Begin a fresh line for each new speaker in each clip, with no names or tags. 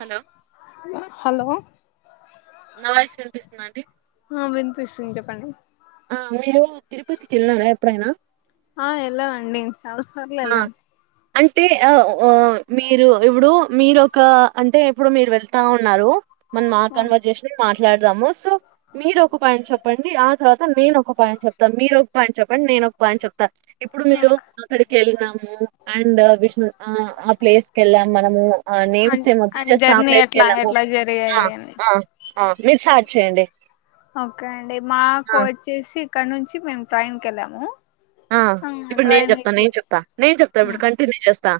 Hello
hello
న voice వినిపిస్తుంద అండి
ఆ వినిపిస్తుంది చెప్పడి
ఆ మీరు తిరుపతికి వెలినారా ఎప్పుడైనా
ఆ ఎలా అండి చలస్తార్లే
ఆ
ఎలాము
అంటే మీరు ఇప్పుడు మీరు ఒక అంటే ఇప్పుడు మీరు వెళ్తా ఉన్నారు మనం ఆ కన్వర్ జేసన్ మాట్లాడదాము సో మీరు ఒక పాయింట్ చెప్పండి ఆ తర్వాత నేను ఒక పాయింట్ చెప్తాను మీరు ఒక పాయింట్ చెప్పండి నేను ఒక పాయింట్ చెప్తాను ఇప్పుడు మీరు
ఓకే
అక్కడికి వెళ్ళాము అండ్ విష్ణు ఆ ప్లేస్ కి వెళ్ళాం మనము ఆ నేమ్స్ ఏమద్దు
అండ్
జస్ట్ ఆ
జర్నీ
ప్లేస్ కి
ఎట్లా
వెళ్ళాము
ఎట్లా జరిగాయి
ఆ
అని
ఆ ఆ మీరు స్టార్ట్ చేయండి
ఓకే అండి మాకు
ఆ
వచ్చేసి ఇక్కడ నుంచి మేము ట్రైన్ కి వెళ్ళాము
ఆ ఇప్పుడు నేను
ట్రైన్
చెప్తా
ఎక్కి
నేను చెప్తా నేను చెప్తా ఇప్పుడు కంటిన్యూ చేస్తా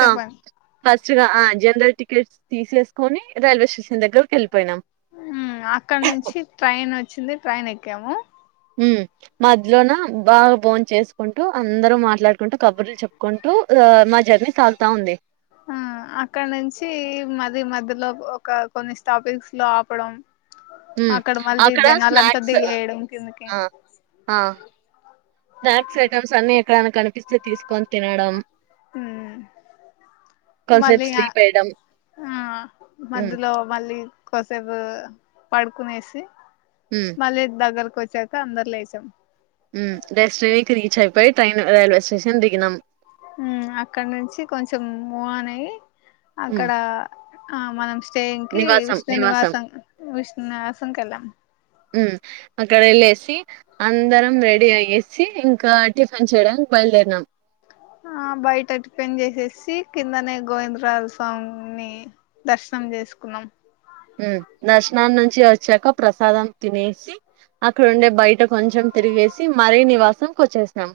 ఆ ఫస్ట్ గా ఆ జనరల్ టికెట్స్ తీసేసుకొని రైల్వే స్టేషన్ దగ్గరకి వెళ్ళిపోయినాం
అక్కడ నుంచి ట్రైన్ వచ్చింది ట్రైన్ ఎక్కాము
ఉ మధ్యలోన బాగ బోన్ చేసుకుంటూ అందరూ మాట్లాడుకుంటూ కబుర్లు చెప్పుకుంటూ మా జర్నీ సాగుతా ఉంది
అక్కడ నుంచి మది మధ్యలో ఒక కొన్ని స్టాపిక్స్ లో ఆపడం మళ్ళీ
అక్కడ
జనాలంతా
స్నాక్స్
దిగేయడం కిందకి
ఆ ఆ స్నాక్స్ ఐటెమ్స్ అన్ని ఎక్కడైనా కనిపిస్తే తీసుకొని తినడం
హ్
కొంతసేపు
మళ్ళీ అ
స్లీప్ వేయడం
ఆ
ఉమ్
మధ్యలో మళ్ళీ కొదిసేపు పడుకునేసి
ఉమ్
మళ్ళీ దగ్గర కోచ్చాక అందరులేసాం
డెస్టినీకి రీచ్ అయిపోయి ట్రైన్ రైల్వే స్టేషన్ దిగినాం
అక్కడ నుంచి కొంచెం మూహన్ అయి
ఉమ్
అక్కడ ఆ మనం స్టేయంగ్ కి విష్ణు నివాసం విష్ణు నివాసం కి వెళ్ళాం
అక్కడ వెళ్ళసి అందరం రెడీ అయ్యేసి ఇంకా టిఫిన్ చేయడానికి బ యలు దేరినం
ఆ బయట టిఫిన్ చేసేసి కిందనే గోవిందరాజ స్వామి ని దర్శనం చేసుకున్నాం
దర్శన నుంచి వచ్చాక ప్రసాదం తినేసి అక్కడుండే బయట కొంచెం తిరిగేసి, మరీ నివాసం కోచ్చేస్నాం.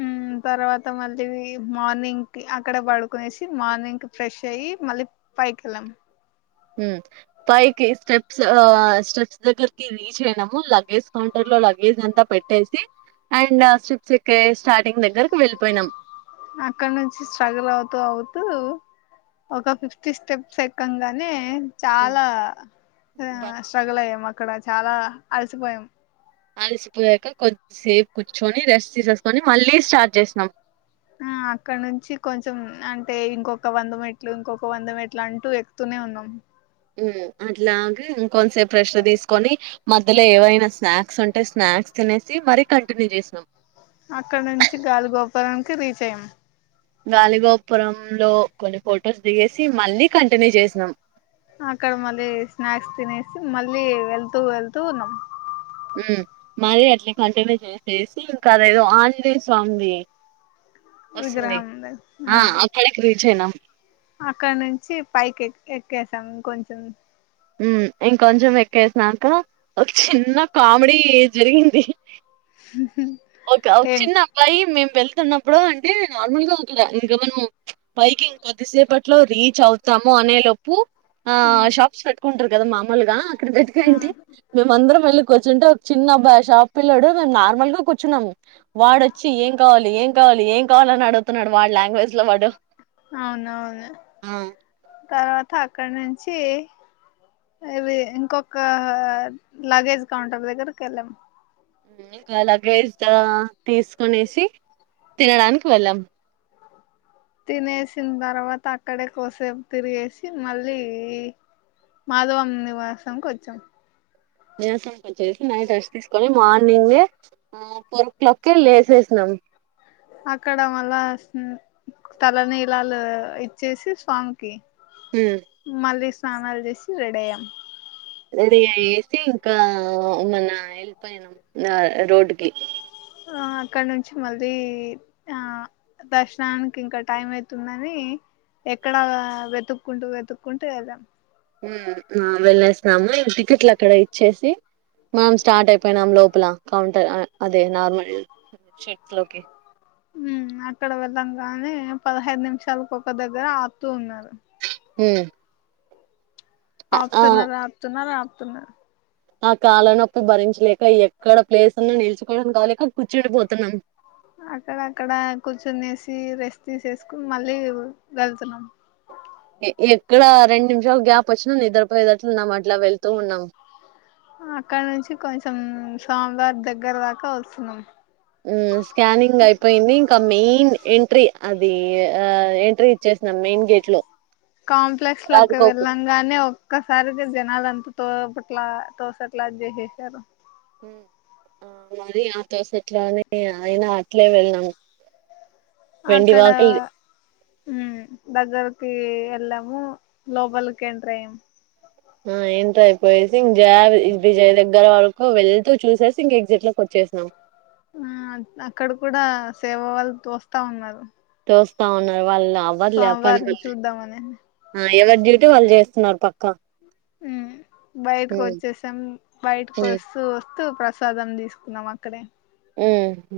ఉమ్ తర్వాత మళ్ళీ మార్నింగ్కి, అక్కడ పడుకునేసి, మార్నింగ్ ఫ్రెష్ అయ్యి మళ్ళీ పైకేలం
ఉమ్ పైకి స్టెప్స్ ఆ స్టెప్స్ దగ్గరకి రీచ్ అయ్నాము, లగేజ్ కౌంటర్ లో లగేజ్ అంత పెట్టేసి. అండ్ స్టిప్స్
అక్కడ నుంచి స్ట్రగుల్ అవుతూ అవుతూ ఒక ఫిఫ్టీ స్టెప్స్ ఎక్కంగానే. చాలా ఆ స్ట్రగుల్ అయ్యాం. అక్కడ చాలా అల్సిపోయాం.
అలసిపోయాక కొద్సేపు కూర్చుొని రెస్ట్ తీసేసుకొని మళ్ళీ స్టార్ట్ చేస్నాం. [inaudible]
ఆ అక్కడ నుంచి కొంచెం అంటే. ఇంకొక వంద మెట్లు, ఇంకొక వంద మెట్లు అంటూ ఎక్కుతూనే ఉన్నాం.
ఉమ్ అట్లాగే ఇంకొంచ్సేపు రెస్ట్ తీసుకొని, మధ్యలో ఏవైనా స్నాక్స్ ఉంటే స్నాక్ క్స్ తినేసి మరీ కంటిన్యూ చేస్నాం.
ఆక్కనుంచి గాలిగోపురానికి రీచ్ అయ్యాం.
గాలిగోపురం లో కొన్ని ఫొటోస్ దిగేసి, మళ్ళీ కంటిన్యూ చేస్నాం.
అక్కడ మళ్ళీ స్నాక్స్ తినేసి, మళ్ళీ వెళ్తూ వెళ్తూ ఉన్నాం.
ఉమ్ మరి అట్లే కంటిన్యూ చేసేసి, ఇంకా అదేదో ఆంజనేయ్ స్వామ్ది. వస్తుంది.
విగ్రహం దగ్గర.
ఆ అక్కడక్ రీచ్ అయినాం.
అక్కడ నుంచి పైకి ఎక్ ఎక్కేసాం. ఇం కొంచెం
ఉమ్ ఇంకొంచెం ఎక్కేస్నాక, ఒక్ చిన్న కామెడీ జరిగింది. ఓక ఓక్ చిన్న
ఏంటి
అబ్బాయి మేం వేల్ తున్నప్పుడు అంటే. నార్మల్ గా ఒకడా ఇంక మనం పైకింకొద్దిసేపట్లో రీచ్ అవుతాము. అనే లోపు ఆ షాప్స్ పెట్టుకుంట్రు గదా. మామూల్గా అక్కడ
ఆ
విత్కంటే మేమందరం వెళ్ళి కూర్చుంటే, ఒక్ చిన్నబాయ్ ఆ షాప్ పిల్లోడు నేన్ నార్మల్ గా క్ ర్చ్చునమ్ము వాడొచ్చి ఏం కావాలి, ఏం కావాలి, ఏం కావాలని అడుత్ తూన్నాడు. వాడ్ లాంగ్వేజ్ లో వాడు
త అక్కనుంచి ఇవి ఇంకొక ఆ లగేజ్ కౌంటర్ దగ్గర్ కెళ్ళాం.
ఉమ్ ఇంకా లగేజ్ దా తీసుకొనేసి, తినడానికి వెళ్ళాం.
తినేసిన తర్వాత అక్కడే కోసేపు తిరిగేసి మళ్ళీ మాధవం నివాసంకోచ్చాం.
నివాసంకొచ్చేసి నైట్రేస్ట్ తీసుకొని, మార్నింగే ఫోరో క్లాకే లేసేస్నాం. ఉహ్
అక్కడ మళ్ళా స్న్ తలనీలాలు ఇచ్చేసి స్వామికి.
హ్మ్.
మళ్ళీ స్నానాలు చేసి రెడయ్యాం.
రెడీ అయ్యేసి ఇంకా మన ఎళ్పోయినాం. నా రోడ్కి
ఆ అక్కడ నుంచి మళ్ళీ, ఆ దర్శనానికి ఇంకా టైం అయితుందని. ఎక్కడా వెతుక్కుంటూ, వెతుక్కుంటూ ఎల్లాం.
ఉమ్ ఆ వెళ్లేస్నము, ఈ టికెట్లు అక్కడ ఇచ్చేసి. మనం స్టార్ట్ అయిపోయినాం లోపల. కౌంటర్ ఆ అదే నార్మల్ షేట్లోకి
ఉమ్ అక్కడ వెళ్ళంగానే. పదహైదు నిమిషాలకు ఒక దగ్గర ఆప్తూ ఉన్నారు.
ఉమ్
ఆప్తున్నార్ ఆప్తున్నార్ ఆప్తున్నర్
ఆ కాల నొప్పి భరించలేక, ఎక్కడ ప్లేస్ ఉన్నా నిల్చుకోవడానికి గాలేక, కూర్చుడిపోతున్నాం.
అక్కడక్కడ కూర్చునేసి, రెస్ట్ తీసేసుకున్ మళ్ళీ వెళ్తున్నాం.
ఏ ఎక్కడ రెండు నిమిషాలు గ్యాప్ వచ్చినా, నిద్రపోయేదట్లునామాట్
అక్కనుంచి కొంచెం స్వామ్వారి దగ్గర దాకా వస్తున్నాం.
ఉమ్ స్కానింగ్ అయిపోయింది. ఇంకా మెయిన్ ఎన్ అది ఎంట్రీ ఇచ్చేస్తాణం మెయిన్ గేట్ లో
కాంప్లెక్స్ లోకి
రాజగోపురం
వెళ్ళంగానే ఒక్కసారిగా జనాలు అంత తో పట్లా తోసట్లా అది చేససారు
ఆ మరి ఆ టోస్ట్లాని అయినా అట్లే వెళనాం
అక్కడ ఉ దగ్గరకి ఎలము లోపాలక్ ఏంట్రాయం
ఆ ఎంత అయిపోయిసింగ్ గేద్ ఇదిచేయడం దగ్గర వరకు వెళ్తూ చూసేసి ఇంక ఎగ్జిక్ట్ లోకి వచ్చేసాం
ఆ అక్కడ కూడా సేవ వాళ్ళు తోస్తా ఉన్నారు
చూస్తా ఉన్నారు వాళ్ళు ఎవర్లేపోయిన
స్వామివారిని చూద్దామని
ఎవరు డ్యూటీ వాళ్ళు చేస్తున్నారు పక్క
మ్మ్ బయటకు వచ్చేసాం బయటకు
ఉమ్
వస్తూ వస్తూ ప్రసాదం తీసుకున్నాం అక్కడే
ఉ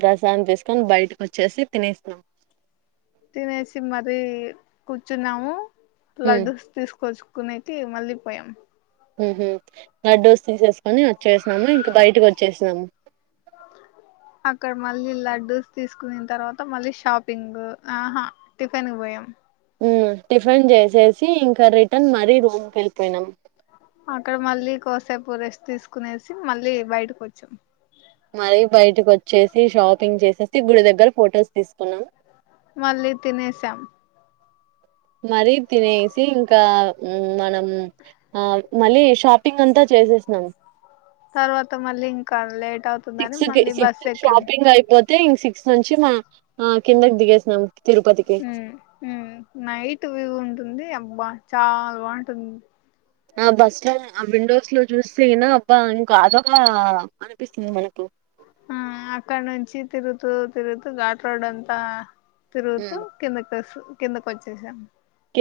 దర్శనం చేయకుని బయటకి వచ్చేసి తినేసినం
తినేసి మరీ కూర్చున్నాము
ఉమ్
లడ్డుస్ తీసుకొచ్చు కునైతే మళ్ళీపోయాం
లడ్డుస్ తీసేసుకొని వచ్చేసినాము ఇంకా బయటకి వచ్చేసినాము
అక్కడ మళ్ళీ లడ్డూస్ తీసుకున తర్వాత మళ్ళీ షాపింగ్ ఆహా టిఫిన్ కీ పోయాం
టిఫిన్ చేసేసి ఇంకా రిటర్న్ మరీ రూమ్ కీ వెళ్ళిపోయినాం
అక్కడ మళ్ళీ కోసేపు రెస్ట్ తీసుకునేసి మళ్ళీ బయటకు వచ్చాం
మరీ బయటకు వచ్చేసి షాపింగ్ చేసేసి గుడి దగ్గర ఫొటోస్ తీసుకున్నాం
మళ్ళీ తినేసాం
మరీ తినేసి ఇంకా మనం ఆ మళ్ళీ షాపింగ్ అంతా చేసేసినం
తర్వాత మల్లికార్లే
సిక్స్ కి సిక్స్కీ షాపింగ్ అయిపోతే ఇం సిక్స్ నుంచి మా ఆ కిందకి దిగేసినాం తిరుపతికి
నైట్ వ్యూ ఉంటుంది అబ్బా చాలా బాగుంటుంది
ఆ బస్ లో ఆ విండోస్ లో చూస్తనా అబ్బా ఇంకా అదోగా అనిపిస్తుంది మనకు
ఆ అక్కడ నుంచి తిరుగుతూ తిరుగుతూ ఘాట్ రోడ్ అంతా తిరుగుతూ
ఉమ్
కిందక వ కిందకి వచ్చేసాం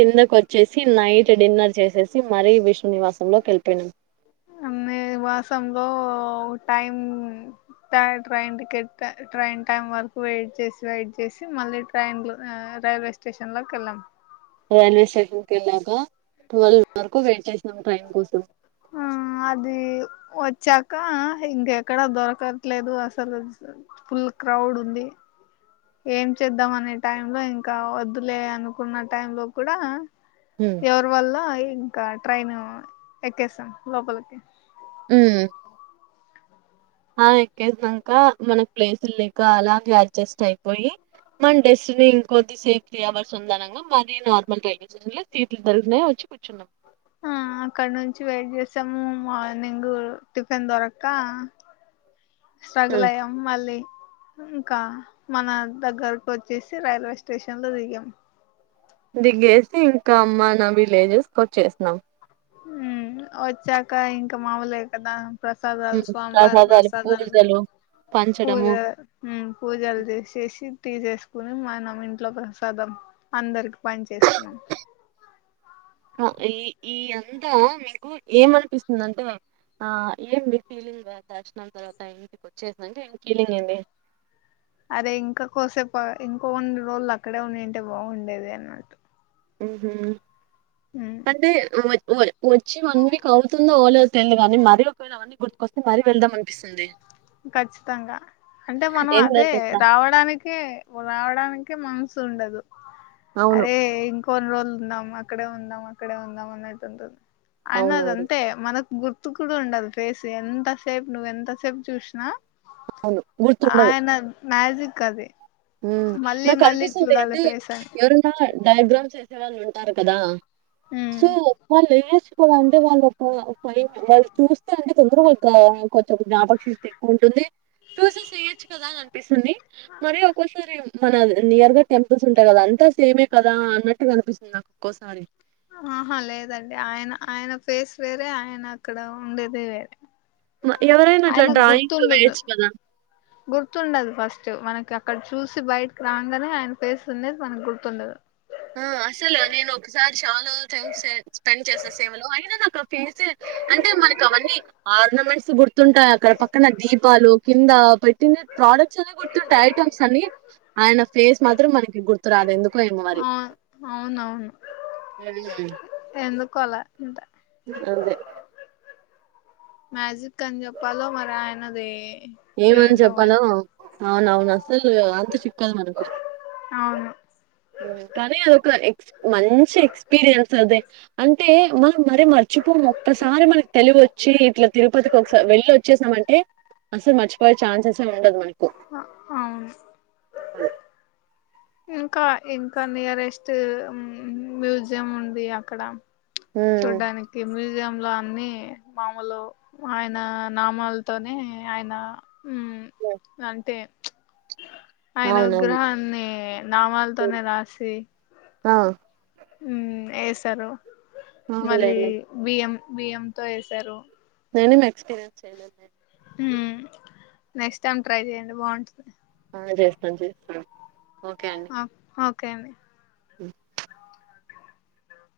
కిందక వచ్చేసి లైట్ డిన్నర్ చేసేసి మరీ విష్ణు నివాసంలోకి వెళ్ళిపోయినాం
అన్నే వసంలో time train ticket train time వరకు వెయిట్ చేసి వెయిట్ చేసి మళ్ళీ ట్రైన్ లో ఆ రైల్వే స్టేషన్ లోక్కలం
రైల్వేస్టేషన్ కె వెళ్ళాక టువెల్వ్ వరకు వెయిట్ చేసి
ఆ అది వ చక్క ఇంకెక్కడా దొరకట్లేదు అసలు ఫుల్ క్రౌడ్ ఉంది ఏం చేద్దాం అనే టై లో ఇంకా వద్దులే అనుకున్న టై లో కూడా
ఉమ్
ఎవరి వల్ల ఇంకా ట్రైన్ ఎక్కేసాం లోపలికి
అమ్మ్ ఆ ఎక్కేసాక మనకు ప్లేసులు లేక అలాగే అడ్జస్ట్ అయిపోయి మన డెస్టినీ ఇంకద్దిసేపు త్రీ అవర్స్ ఉందనంగా మరి నార్మల్ రైల్వే స్టేషన్ లో సీట్లు దొరికినయ్ వచ్చి కూర్చున్నాం
ఆ అక్కడ నుంచి వెయిట్ సము మార్నింగ్ టిఫిన్ దొరక్క స్ట్రగ్గల్
హ్మ్.
అయ్యాం మళ్ళీ ఇంకా మన దగ్గరకు వచ్చేసి రైల్వే స్టేషన్ లో దిగాం
దిగేసి ఇంకా మన విలేజెస్కి వచ్చేసినాం
ఉ వచ్చాక ఇంకా మామోలే కదా ప్రసాదాలు స్వామీవారి ప్రసాదాలు పూజ
పంచడము
హ్మ్ పూజలు చేసేసి తీసేసు ని మనం ఇంట్లో ప్రసాదం అందరకు పని చేసుకున్నాం
ఆ! ఈ ఈ అంతా మీకు ఏమనిపిస్తుందింటే ఆ ఏంది ఫీలింగ్ దార్శనం తర్వాత ఇంటికి వచ్చేసాంటే ఫీలింగ్ ఏంది
అరే ఇంకా కోసేపు ఇంకో కొన్ని రోజులు అక్కడే ఉన్నింటే బాగుండేది అన్నట్టు
ఉ హ్మ్
ఉమ్
అంటే వ వ వచ్చి వన్ వీక్ అవుతుందో ఓలే తెలిదుగానీ మరీ ఒకవేళ అవన్నీ గుర్తుకొస్తే మళ్ళీ వెళ్దాం అనిపిస్తుంది
ఖచ్చితంగా అంటే మనం
ఏం
అదే
లేదట్లా.
రావడానికె రావడానికె మనసు ఉండదు
అవును.
అరే ఇంకొన్ని రోజులు అక్కడే ఉందాం అక్కడే ఉందాం అన్నట్టు ఉంటుంది అయన అద
అవునవును.
అంతే మనకు గుర్తు కూడా ఉండదు ఫేస్ ఎంతసేపు నువ్వ ఎంతసేపు చూసినా
అవును గుర్తుండదు
ఆయన మ్యాజిక్ అది మళ్ళీ
నాకు
మళ్ళీ
కనిపిస్తుంది
చూడాలి
అంటే
ఫేస్ అని
ఎవరన్నా డయాగ్రామ్స్ వేసేవాల్ ఉంటారు కదా
ఉమ్
సో వాళ్లు ఏస్ అంటే వాళ్ళొ ఒక ఫైన్ వాళ్ళు చూస్తే అంటే తొందరగా వాళ్ళ కొంచం జ్ఞాపకశక్తి ఎక్కువ ఉంటుంది చూస చెయ్యొచ్చు కదా అని అనిపిస్తుంది మరి ఒక ఒక్కోసారి మన నియర్ గా టెంపుల్స్ ఉంటాయి కదా అంతా సేమే కదా అన్నట్టు కనిపిస్తుంది నాకు ఒక్కోసారి
ఆహా లేదండి ఆయన ఆయన ఫేస్ వేరే ఆయన అక్కడ ఉండేది వేరే
ఎవరైనా అట్లా
ఆయనకు
డ్రాయింగ్
గుర్తుండదు
వేయచ్చు కదా
గుర్తుండదు ఫస్ట్ మనకి అక్కడ చూసి బయటకి రాగానే ఆయన ఫేస్ ఉన్నది మనకి గుర్తుండదు
ఆ అసలు నేను ఒకసారి చాలా టైం స్పెండ్ చేసా సేవలో అయినా నాకు ఆ ఫేసే అంటే మనకి అవన్నీ ఆర్నమెంట్స్ గుర్తుంటాయి అక్కడ పక్కన దీపాలు కింద పెట్టిన ప్రోడక్ట్స్ అని గుర్తుంటాయి ఐటెమ్స్ అన్ని ఆయన ఫేస్ మాత్రం మనకి గుర్తురాదు ఎందుకో ఏ మరి
అవు అవునవును
హ్మ్.
ఎందుకో అలా ఇంట
అదే
మ్యాజిక్ అని చెప్పాలో మరి ఆయనది
ఏమని
ఏంటో
చెప్పాలో
మరి
అవున అవును అసలు అంతుచిక్క దు మనకు
అవును
కానీ అ ఎ మంచి ఎక్స్పీరియన్స్ అది అంటే మనం మర మర్చిపో ఒక్కసారి మనకి తెలుగు వచ్చి ఇట్లా తిరుపతికి ఒకసారి వెళ్ళి వచ్చేసామంటే అసలు మర్చిపోయే ఛాన్సెసే ఉండదు మనకి
అవును
[unintelligible]
ఇంకా ఇంకా నియరెస్ట్ మ్యూజియం ఉంది అక్కడ
ఉమ్
చూడ్డానికి బిల్ లో అన్ని మామూలు ఆయన నామాలతోనే ఆయన ఉమ్ అంతే ఆయన
అవునవును
విగ్రహాన్ని నామాలతోనే రాసి
ఆ
ఉ వేశారు మళ్ళీ
అవునులేండి
బియ్యం బియ్యం తో వేశారు
నేనే ఎక్స్పీరియన్స్ చేయలేదు లెండి
ఉమ్ నెక్స్ట్ టైమ్ ట్రై చెయండి బాగుంటుది
ఆ చేస్తాను చేస్తాం ఓకే అండి
ఒకేండి
ఉమ్